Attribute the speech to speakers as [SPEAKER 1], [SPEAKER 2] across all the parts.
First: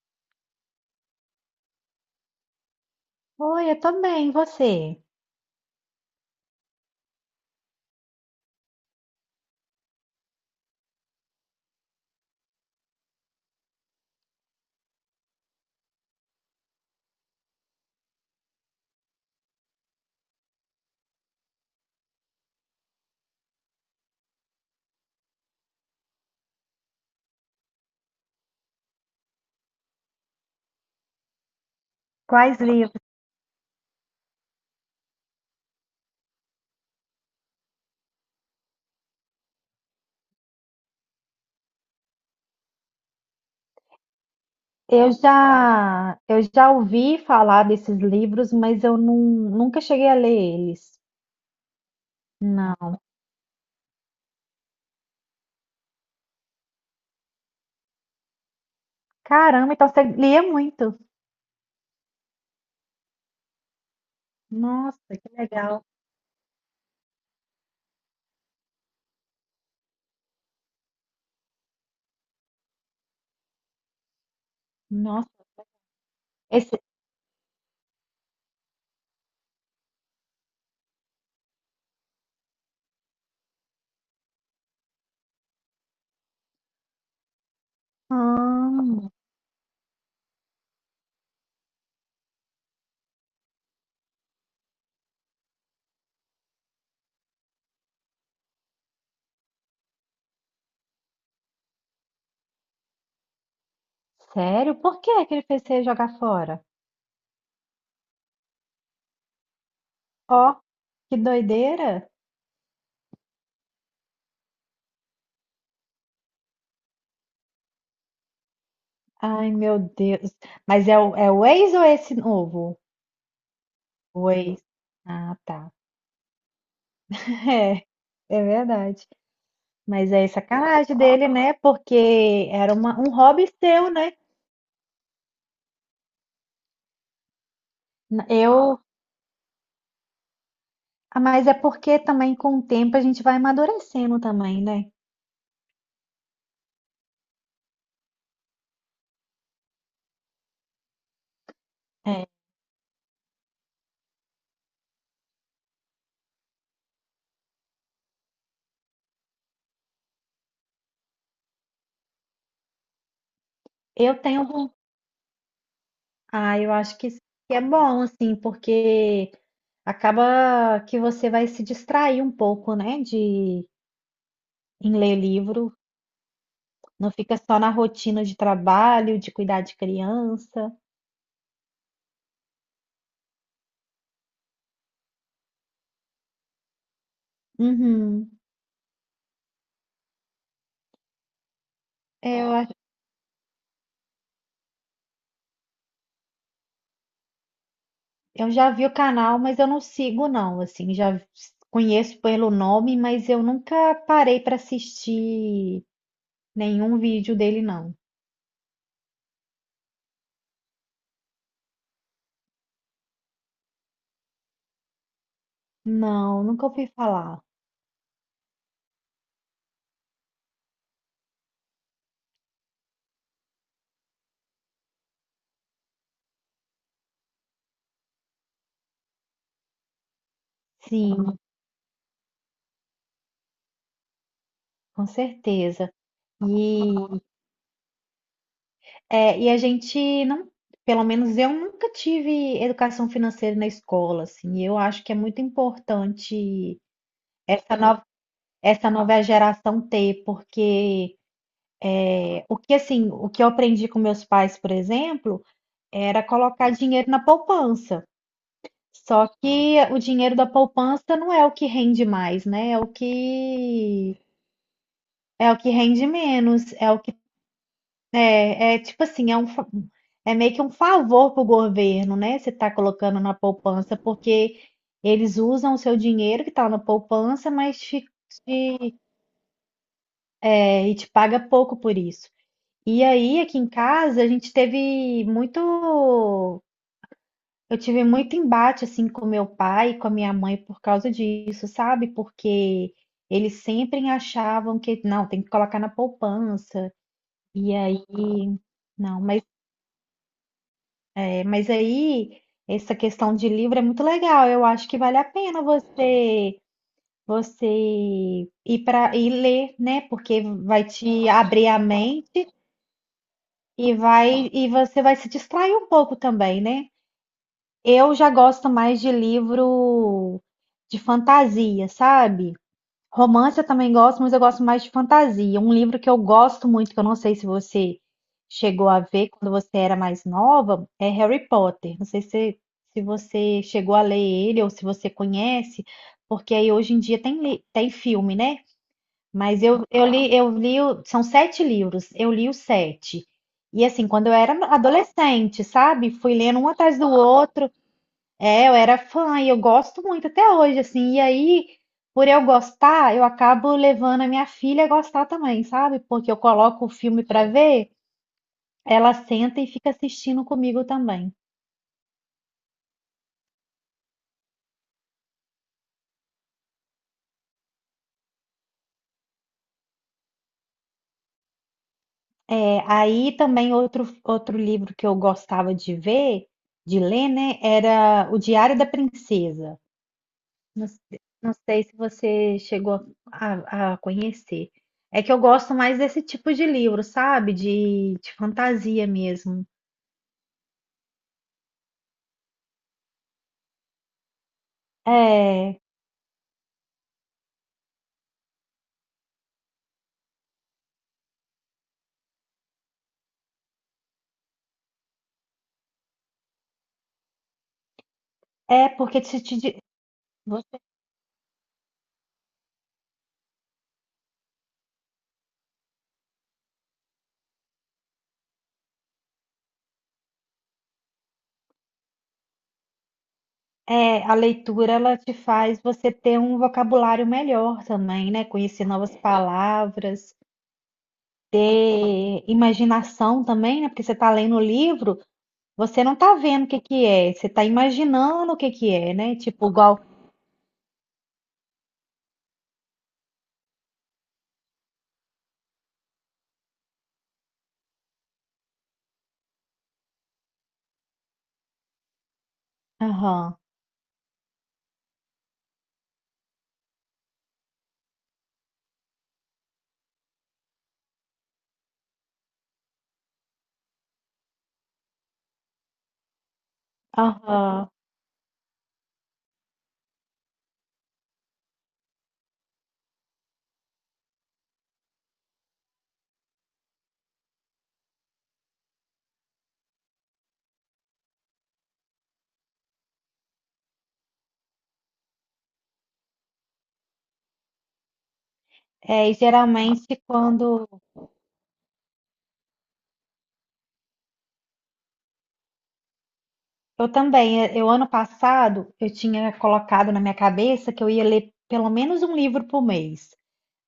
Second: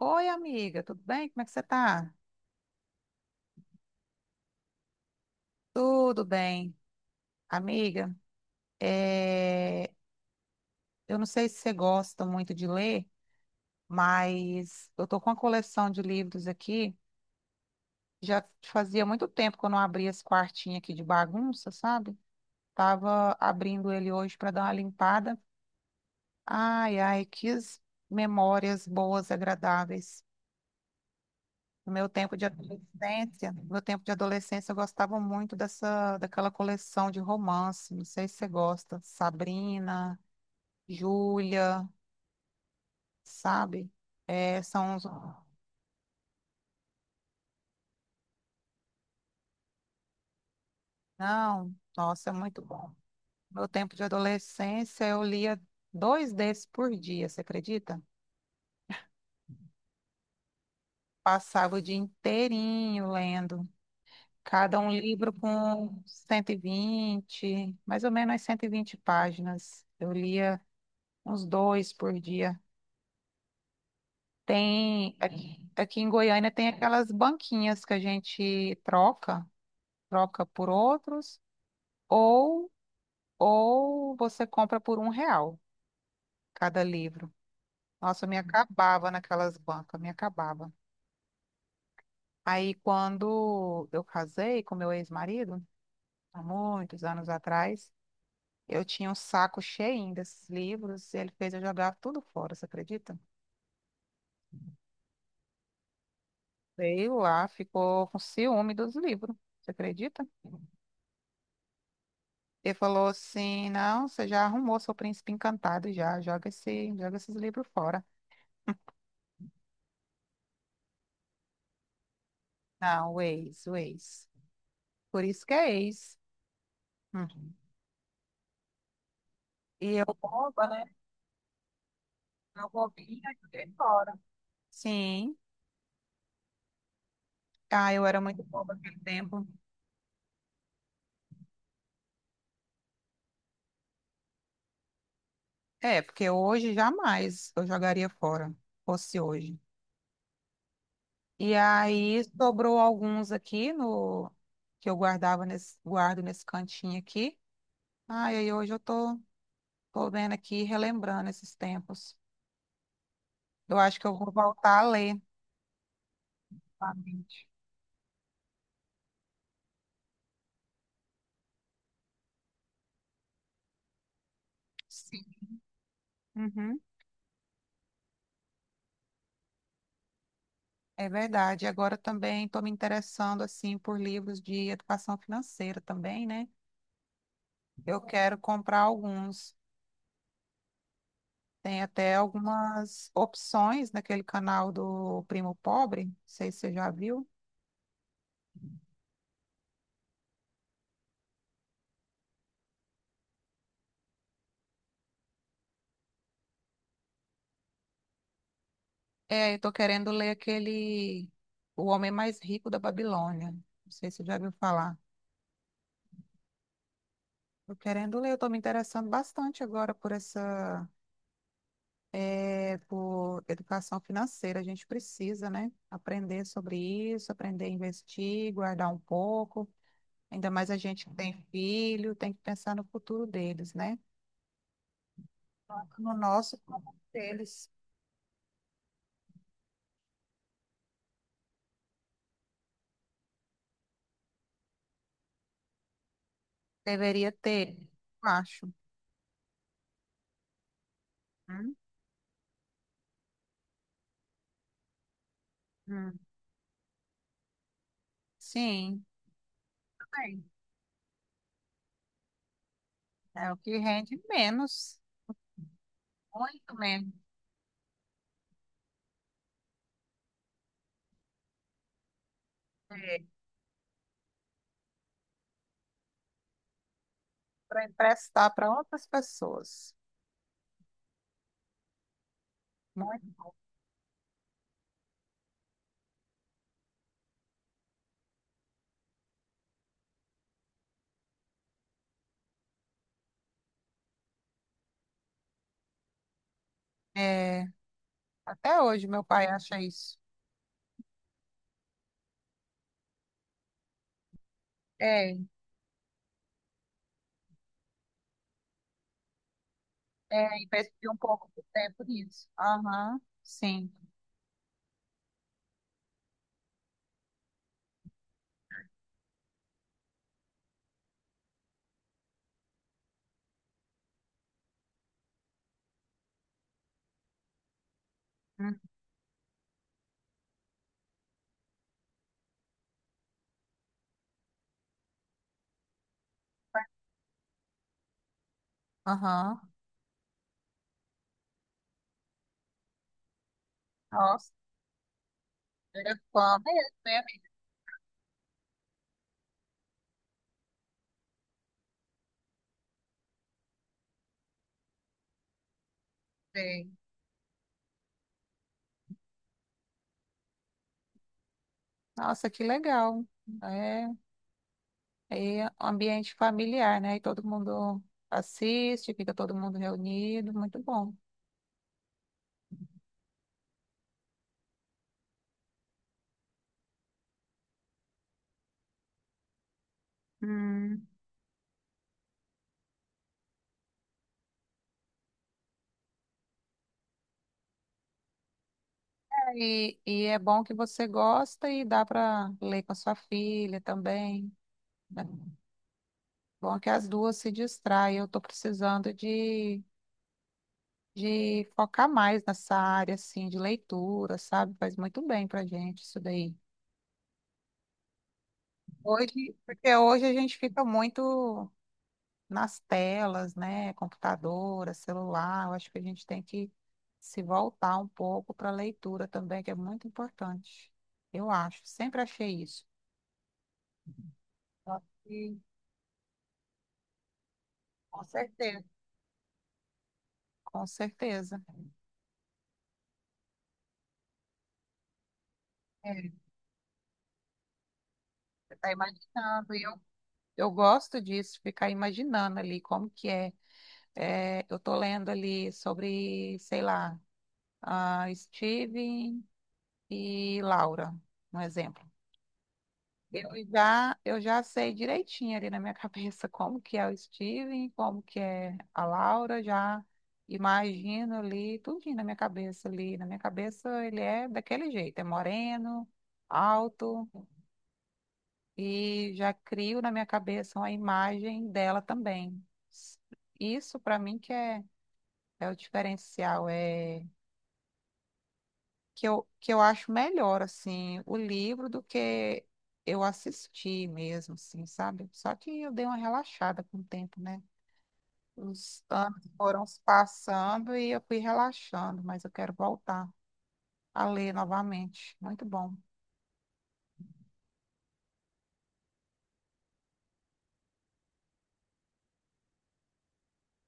[SPEAKER 1] Oi, amiga, tudo bem? Como é que você tá?
[SPEAKER 2] Oi, eu tô bem, e você?
[SPEAKER 1] Tudo bem. Amiga, é, eu não sei se você gosta muito de ler, mas eu tô com uma coleção de livros aqui. Já fazia muito tempo que eu não abria esse quartinho aqui de bagunça, sabe? Tava abrindo ele hoje para dar uma limpada. Ai, ai, que memórias boas, agradáveis. No meu tempo de
[SPEAKER 2] Quais livros?
[SPEAKER 1] adolescência, no meu tempo de adolescência, eu gostava muito daquela coleção de romance. Não sei se você gosta. Sabrina, Júlia, sabe? É, são uns...
[SPEAKER 2] Eu já ouvi falar desses livros, mas eu nunca cheguei a ler eles.
[SPEAKER 1] Não, nossa, é muito bom.
[SPEAKER 2] Não.
[SPEAKER 1] No meu tempo de adolescência, eu lia dois desses por dia, você acredita?
[SPEAKER 2] Caramba, então você lia muito.
[SPEAKER 1] Passava o dia inteirinho lendo. Cada um
[SPEAKER 2] Nossa, que
[SPEAKER 1] livro
[SPEAKER 2] legal.
[SPEAKER 1] com 120, mais ou menos umas 120 páginas. Eu lia uns dois por dia. Tem,
[SPEAKER 2] Nossa,
[SPEAKER 1] aqui em Goiânia tem
[SPEAKER 2] esse...
[SPEAKER 1] aquelas banquinhas que a gente troca, troca por outros, ou, ou você compra por R$1 cada livro. Nossa, eu me
[SPEAKER 2] Ah,
[SPEAKER 1] acabava naquelas bancas, me acabava. Aí quando eu casei com meu ex-marido, há muitos anos atrás, eu tinha um saco cheinho desses livros e ele fez eu jogar tudo fora, você acredita?
[SPEAKER 2] sério? Por que que ele fez você jogar fora?
[SPEAKER 1] Veio lá, ficou com ciúme dos livros, você acredita?
[SPEAKER 2] Ó, que doideira.
[SPEAKER 1] Ele falou assim: não, você já arrumou seu príncipe encantado já, joga esse, joga esses livros fora.
[SPEAKER 2] Ai, meu Deus. Mas é o ex ou esse novo?
[SPEAKER 1] Não, o ex, o ex.
[SPEAKER 2] O ex.
[SPEAKER 1] Por
[SPEAKER 2] Ah,
[SPEAKER 1] isso que é
[SPEAKER 2] tá.
[SPEAKER 1] ex. Uhum.
[SPEAKER 2] É, é verdade.
[SPEAKER 1] E eu
[SPEAKER 2] Mas é
[SPEAKER 1] boba, né?
[SPEAKER 2] sacanagem dele, né? Porque
[SPEAKER 1] Eu
[SPEAKER 2] era um
[SPEAKER 1] bobinha,
[SPEAKER 2] hobby
[SPEAKER 1] joguei
[SPEAKER 2] seu,
[SPEAKER 1] fora.
[SPEAKER 2] né?
[SPEAKER 1] Sim. Ah, eu era muito boba
[SPEAKER 2] Eu,
[SPEAKER 1] naquele tempo.
[SPEAKER 2] ah, mas é porque também com o tempo a gente vai amadurecendo também, né?
[SPEAKER 1] É, porque hoje jamais eu jogaria fora, fosse hoje. E aí
[SPEAKER 2] É.
[SPEAKER 1] sobrou alguns aqui no que eu guardava nesse, guardo nesse cantinho aqui. Ah, e aí hoje eu tô vendo aqui, relembrando esses tempos. Eu acho que eu
[SPEAKER 2] Eu
[SPEAKER 1] vou
[SPEAKER 2] tenho, von-
[SPEAKER 1] voltar a ler
[SPEAKER 2] ah, eu acho que isso
[SPEAKER 1] novamente.
[SPEAKER 2] é bom, assim, porque acaba que você vai se distrair um pouco, né? De em ler
[SPEAKER 1] Sim.
[SPEAKER 2] livro,
[SPEAKER 1] Uhum,
[SPEAKER 2] não fica só na rotina de trabalho, de cuidar de criança.
[SPEAKER 1] é verdade. Agora também estou me interessando assim por livros de educação financeira também, né? Eu
[SPEAKER 2] Uhum.
[SPEAKER 1] quero comprar alguns. Tem até
[SPEAKER 2] É, eu
[SPEAKER 1] algumas opções naquele canal do Primo Pobre. Não sei se você já viu.
[SPEAKER 2] Já vi o canal, mas eu não sigo não, assim, já conheço pelo nome, mas eu nunca parei para assistir nenhum vídeo dele não.
[SPEAKER 1] É, eu tô querendo ler aquele O Homem Mais Rico da Babilônia. Não sei se você já viu falar.
[SPEAKER 2] Não, nunca ouvi falar.
[SPEAKER 1] Tô querendo ler, eu tô me interessando bastante agora por por educação financeira. A gente precisa, né, aprender sobre isso, aprender a investir, guardar um pouco. Ainda mais a gente que tem
[SPEAKER 2] Sim,
[SPEAKER 1] filho, tem que pensar no futuro deles, né?
[SPEAKER 2] com certeza.
[SPEAKER 1] Tanto no nosso,
[SPEAKER 2] E
[SPEAKER 1] como deles.
[SPEAKER 2] é, e a gente não, pelo menos eu nunca tive educação financeira na escola, assim. E eu acho que é muito importante
[SPEAKER 1] Deveria
[SPEAKER 2] essa
[SPEAKER 1] ter,
[SPEAKER 2] nova
[SPEAKER 1] eu acho.
[SPEAKER 2] essa nova geração ter, porque
[SPEAKER 1] Hum,
[SPEAKER 2] é, o que assim, o que eu aprendi com meus pais, por exemplo,
[SPEAKER 1] hum.
[SPEAKER 2] Era colocar dinheiro na poupança.
[SPEAKER 1] Sim,
[SPEAKER 2] Só que o dinheiro
[SPEAKER 1] também.
[SPEAKER 2] da poupança não é o que rende mais, né?
[SPEAKER 1] É o que rende menos,
[SPEAKER 2] É o que rende menos,
[SPEAKER 1] muito
[SPEAKER 2] é o
[SPEAKER 1] menos,
[SPEAKER 2] que é, é tipo assim, é é meio que um favor pro governo, né? Você tá colocando na poupança porque eles usam o seu dinheiro que tá na poupança,
[SPEAKER 1] para emprestar para
[SPEAKER 2] te-
[SPEAKER 1] outras pessoas.
[SPEAKER 2] é, e te paga pouco por isso. E
[SPEAKER 1] Muito.
[SPEAKER 2] aí, aqui em casa, a gente teve muito eu tive muito embate assim com meu pai e com a minha mãe por causa disso, sabe? Porque eles sempre achavam que não, tem que colocar na poupança.
[SPEAKER 1] É,
[SPEAKER 2] E aí,
[SPEAKER 1] até hoje
[SPEAKER 2] não,
[SPEAKER 1] meu
[SPEAKER 2] mas
[SPEAKER 1] pai acha isso.
[SPEAKER 2] é, mas aí essa questão de livro é muito legal. Eu acho que vale a
[SPEAKER 1] É.
[SPEAKER 2] pena você ir para ir ler, né? Porque
[SPEAKER 1] É, e
[SPEAKER 2] vai
[SPEAKER 1] percebi um
[SPEAKER 2] te
[SPEAKER 1] pouco do
[SPEAKER 2] abrir a
[SPEAKER 1] tempo disso.
[SPEAKER 2] mente
[SPEAKER 1] Aham, sim.
[SPEAKER 2] e vai e você vai se distrair um pouco também, né? Eu já gosto mais de livro de fantasia, sabe? Romance eu também gosto, mas eu gosto mais de fantasia. Um livro que eu gosto muito, que eu não sei se você
[SPEAKER 1] Hum,
[SPEAKER 2] chegou a ver quando você era mais nova, é Harry Potter. Não sei se, se você chegou a ler ele ou se você conhece, porque aí hoje em dia tem, tem filme, né?
[SPEAKER 1] Aham.
[SPEAKER 2] Mas eu, eu li, o- são sete livros, eu li os sete. E assim, quando eu
[SPEAKER 1] Nossa,
[SPEAKER 2] era adolescente, sabe?
[SPEAKER 1] era
[SPEAKER 2] Fui
[SPEAKER 1] fã
[SPEAKER 2] lendo um
[SPEAKER 1] mesmo,
[SPEAKER 2] atrás do
[SPEAKER 1] né,
[SPEAKER 2] outro. É, eu era fã e eu gosto muito até hoje, assim. E aí, por eu gostar, eu acabo levando a minha filha a gostar também, sabe? Porque eu coloco o
[SPEAKER 1] amiga?
[SPEAKER 2] filme pra ver, ela senta e fica assistindo comigo também.
[SPEAKER 1] Nossa, que legal. É, é ambiente familiar, né? E todo mundo assiste, fica todo mundo reunido, muito bom.
[SPEAKER 2] É, aí também outro livro que eu gostava de ver, de ler, né, era O Diário da Princesa. Não,
[SPEAKER 1] Hum.
[SPEAKER 2] não sei se você chegou a conhecer. É que eu gosto mais desse tipo de livro, sabe? De fantasia mesmo.
[SPEAKER 1] E é bom que você gosta e dá para ler com a sua filha também, né?
[SPEAKER 2] É.
[SPEAKER 1] Bom que as duas se distraem. Eu estou precisando de focar mais nessa área, assim, de leitura, sabe? Faz muito bem pra gente isso daí.
[SPEAKER 2] É, porque
[SPEAKER 1] Hoje, porque hoje a gente
[SPEAKER 2] você-
[SPEAKER 1] fica muito nas telas, né? Computadora, celular. Eu acho que a gente tem que se voltar um pouco para a leitura também, que é muito importante. Eu acho, sempre achei isso.
[SPEAKER 2] é, a leitura
[SPEAKER 1] Só
[SPEAKER 2] ela te
[SPEAKER 1] que,
[SPEAKER 2] faz você ter um vocabulário melhor
[SPEAKER 1] com
[SPEAKER 2] também, né?
[SPEAKER 1] certeza.
[SPEAKER 2] Conhecer novas palavras,
[SPEAKER 1] Com certeza.
[SPEAKER 2] ter imaginação também, né? Porque você está lendo o livro, você
[SPEAKER 1] É,
[SPEAKER 2] não
[SPEAKER 1] você
[SPEAKER 2] está vendo o que que é, você está imaginando o que que
[SPEAKER 1] está
[SPEAKER 2] é, né? Tipo,
[SPEAKER 1] imaginando. E eu,
[SPEAKER 2] igual.
[SPEAKER 1] eu gosto disso, ficar imaginando ali como que é. É, eu tô lendo ali sobre, sei lá, a Steven e Laura, um exemplo. Eu
[SPEAKER 2] Aham,
[SPEAKER 1] já, eu já sei direitinho ali na minha cabeça como que é o Steven, como que é a Laura, já imagino ali, tudinho na minha cabeça ali. Na minha cabeça ele é daquele jeito, é moreno, alto,
[SPEAKER 2] aham.
[SPEAKER 1] e já crio na minha cabeça uma imagem dela também. Isso para mim que é, é o diferencial, é que eu acho melhor, assim, o livro do que eu assisti mesmo, assim, sabe? Só que eu dei uma relaxada com o tempo, né? Os
[SPEAKER 2] É, e
[SPEAKER 1] anos foram se
[SPEAKER 2] geralmente quando.
[SPEAKER 1] passando e eu fui relaxando, mas eu quero voltar a ler novamente. Muito bom.
[SPEAKER 2] Eu também, é, eu ano passado, eu tinha colocado na minha cabeça que eu ia ler pelo menos um livro por mês.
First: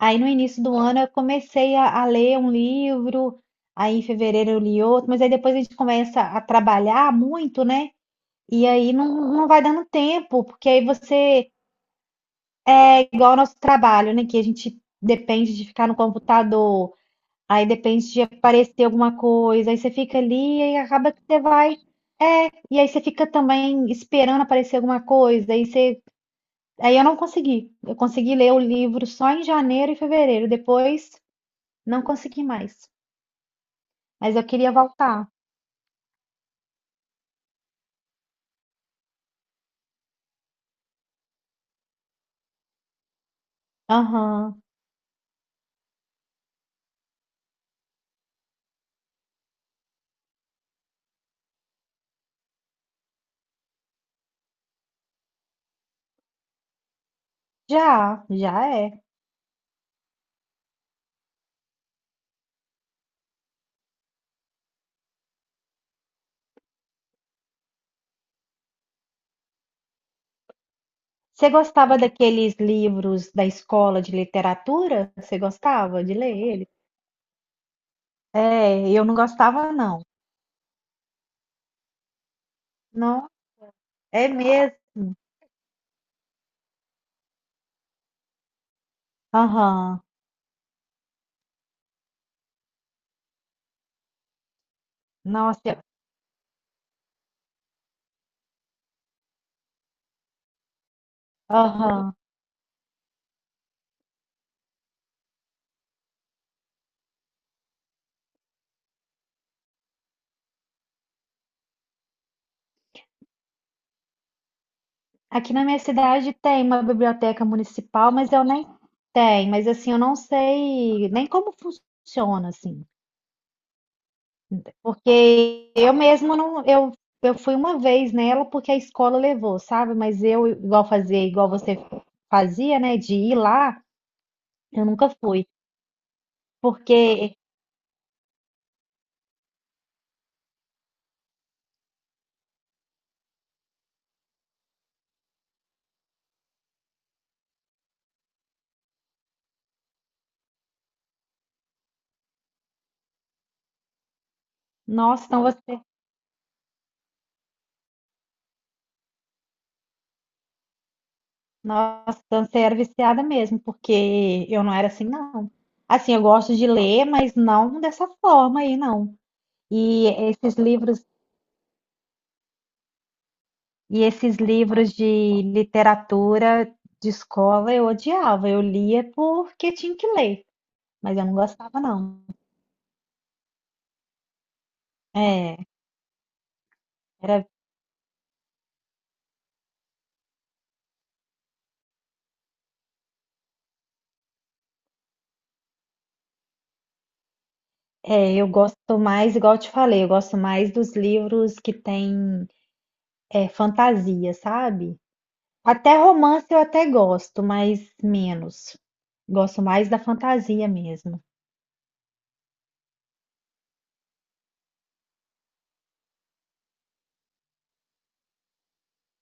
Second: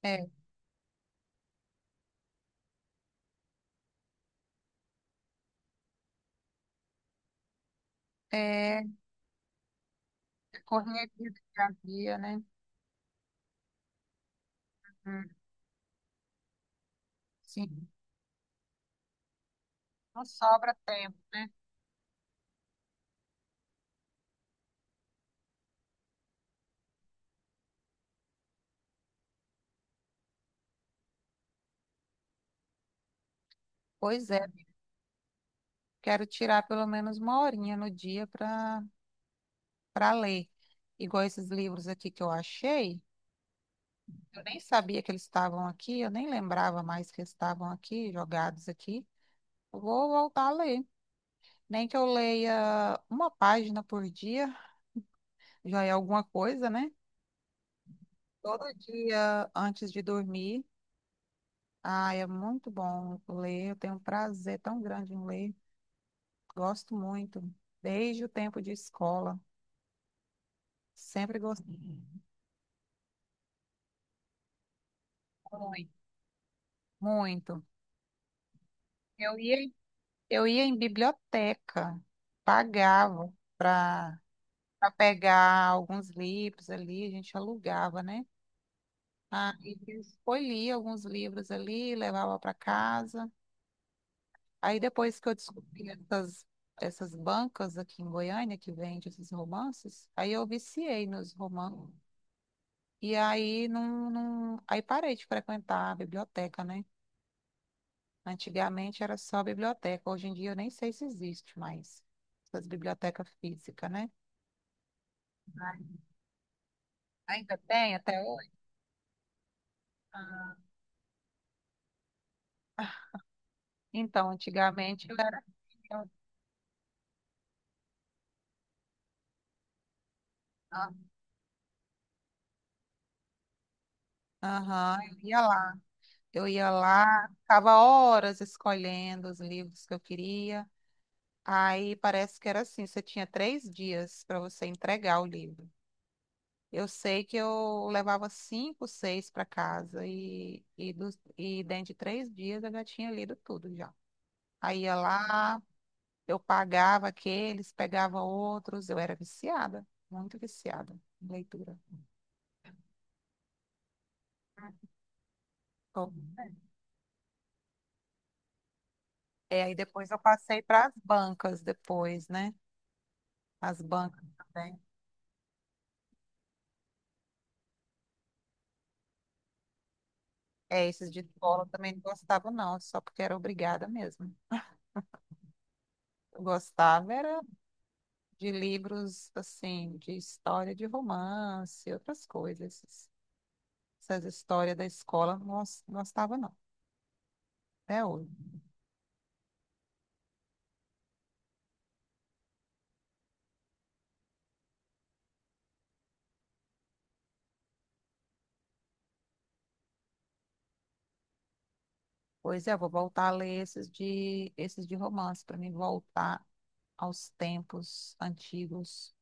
[SPEAKER 2] Aí
[SPEAKER 1] É,
[SPEAKER 2] no início do ano eu comecei a ler um livro, aí em fevereiro eu li outro, mas aí depois a gente começa a trabalhar muito, né? E
[SPEAKER 1] é
[SPEAKER 2] aí não, não vai dando tempo,
[SPEAKER 1] é
[SPEAKER 2] porque aí
[SPEAKER 1] correria do dia
[SPEAKER 2] você,
[SPEAKER 1] a dia, né?
[SPEAKER 2] igual ao nosso trabalho, né? Que a gente
[SPEAKER 1] Hum.
[SPEAKER 2] depende de ficar no computador, aí
[SPEAKER 1] Sim,
[SPEAKER 2] depende de aparecer alguma coisa, aí você fica
[SPEAKER 1] não
[SPEAKER 2] ali
[SPEAKER 1] sobra
[SPEAKER 2] e acaba
[SPEAKER 1] tempo,
[SPEAKER 2] que você
[SPEAKER 1] né?
[SPEAKER 2] vai. É, e aí você fica também esperando aparecer alguma coisa, aí você. Aí eu não consegui. Eu consegui ler o livro só em janeiro e fevereiro, depois não consegui mais.
[SPEAKER 1] Pois
[SPEAKER 2] Mas
[SPEAKER 1] é,
[SPEAKER 2] eu queria voltar.
[SPEAKER 1] quero tirar pelo menos uma horinha no dia para ler. Igual esses livros aqui que eu achei, eu nem
[SPEAKER 2] Aham.
[SPEAKER 1] sabia que eles estavam aqui, eu nem lembrava mais que eles estavam aqui, jogados aqui. Eu vou voltar a ler. Nem que eu leia uma página por dia, já é alguma coisa, né?
[SPEAKER 2] Já,
[SPEAKER 1] Todo
[SPEAKER 2] já é.
[SPEAKER 1] dia antes de dormir. Ah, é muito bom ler, eu tenho um prazer tão grande em ler. Gosto muito, desde o tempo de escola. Sempre
[SPEAKER 2] Você
[SPEAKER 1] gostei.
[SPEAKER 2] gostava daqueles livros da escola de literatura? Você
[SPEAKER 1] Muito,
[SPEAKER 2] gostava de ler ele?
[SPEAKER 1] muito.
[SPEAKER 2] É, eu não
[SPEAKER 1] Eu ia,
[SPEAKER 2] gostava, não.
[SPEAKER 1] eu ia em biblioteca,
[SPEAKER 2] Não,
[SPEAKER 1] pagava. Para
[SPEAKER 2] é mesmo.
[SPEAKER 1] pegar alguns livros ali, a gente alugava, né? Ah, e
[SPEAKER 2] Aham.
[SPEAKER 1] foi lia alguns livros ali, levava para casa. Aí depois que eu
[SPEAKER 2] Nossa, eu-
[SPEAKER 1] descobri essas bancas aqui em Goiânia que vende esses romances, aí eu viciei nos romances.
[SPEAKER 2] aham.
[SPEAKER 1] E aí não, não, aí parei de frequentar a biblioteca, né? Antigamente era só biblioteca, hoje em dia eu nem sei se existe mais essas bibliotecas físicas, né?
[SPEAKER 2] Aqui na minha
[SPEAKER 1] Ai.
[SPEAKER 2] cidade tem uma biblioteca
[SPEAKER 1] Ainda tem
[SPEAKER 2] municipal,
[SPEAKER 1] até
[SPEAKER 2] mas eu
[SPEAKER 1] hoje?
[SPEAKER 2] nem tem, mas assim, eu não sei nem como funciona assim.
[SPEAKER 1] Então, antigamente eu era.
[SPEAKER 2] Porque eu mesma não, eu fui uma vez nela porque a escola levou, sabe? Mas eu, igual
[SPEAKER 1] Ah,
[SPEAKER 2] fazer, igual você fazia, né? De ir lá, eu
[SPEAKER 1] aham,
[SPEAKER 2] nunca
[SPEAKER 1] eu ia
[SPEAKER 2] fui.
[SPEAKER 1] lá. Eu ia lá,
[SPEAKER 2] Porque,
[SPEAKER 1] ficava horas escolhendo os livros que eu queria. Aí parece que era assim, você tinha 3 dias para você entregar o livro. Eu sei que eu levava cinco, seis para casa e dentro de 3 dias eu já tinha lido tudo já. Aí ia
[SPEAKER 2] nossa, então
[SPEAKER 1] lá,
[SPEAKER 2] você,
[SPEAKER 1] eu pagava aqueles, pegava outros, eu era viciada, muito viciada em leitura.
[SPEAKER 2] nossa, então você era viciada mesmo, porque eu não era assim, não. Assim, eu gosto de ler, mas não dessa forma aí, não.
[SPEAKER 1] É, aí
[SPEAKER 2] E
[SPEAKER 1] depois eu
[SPEAKER 2] esses
[SPEAKER 1] passei para as
[SPEAKER 2] livros,
[SPEAKER 1] bancas depois, né? As
[SPEAKER 2] e
[SPEAKER 1] bancas
[SPEAKER 2] esses
[SPEAKER 1] também.
[SPEAKER 2] livros de literatura de escola eu odiava. Eu lia porque tinha que ler,
[SPEAKER 1] É, esses
[SPEAKER 2] mas
[SPEAKER 1] de
[SPEAKER 2] eu não
[SPEAKER 1] escola
[SPEAKER 2] gostava,
[SPEAKER 1] também não
[SPEAKER 2] não.
[SPEAKER 1] gostava, não, só porque era obrigada mesmo.
[SPEAKER 2] É,
[SPEAKER 1] Eu gostava era
[SPEAKER 2] era,
[SPEAKER 1] de livros, assim, de história de romance, outras coisas. Essas histórias da escola eu não gostava, não, até hoje.
[SPEAKER 2] é, eu gosto mais, igual eu te falei, eu gosto mais dos livros que tem é, fantasia, sabe? Até romance eu até gosto, mas menos. Gosto mais da fantasia mesmo.
[SPEAKER 1] Pois é, eu vou voltar a ler esses de romance, para mim voltar aos tempos antigos.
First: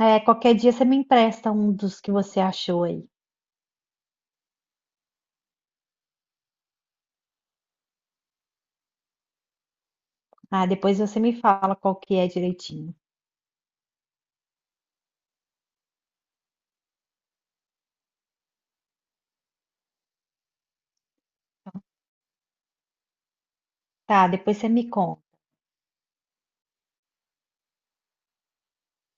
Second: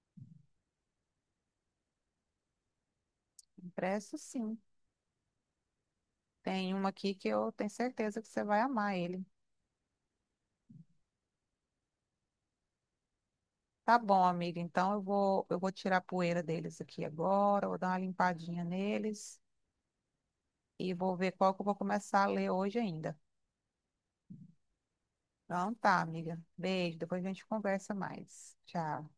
[SPEAKER 2] É, qualquer dia você me empresta um dos que você achou aí.
[SPEAKER 1] Impresso, sim. Tem uma aqui que eu tenho certeza que você vai amar ele.
[SPEAKER 2] Ah, depois você me fala qual que é direitinho.
[SPEAKER 1] Tá bom, amiga. Então eu vou tirar a poeira deles aqui agora, vou dar uma limpadinha neles e vou ver qual que eu vou começar a ler hoje ainda.
[SPEAKER 2] Tá, depois você me conta.
[SPEAKER 1] Então tá, amiga. Beijo. Depois a gente conversa mais. Tchau.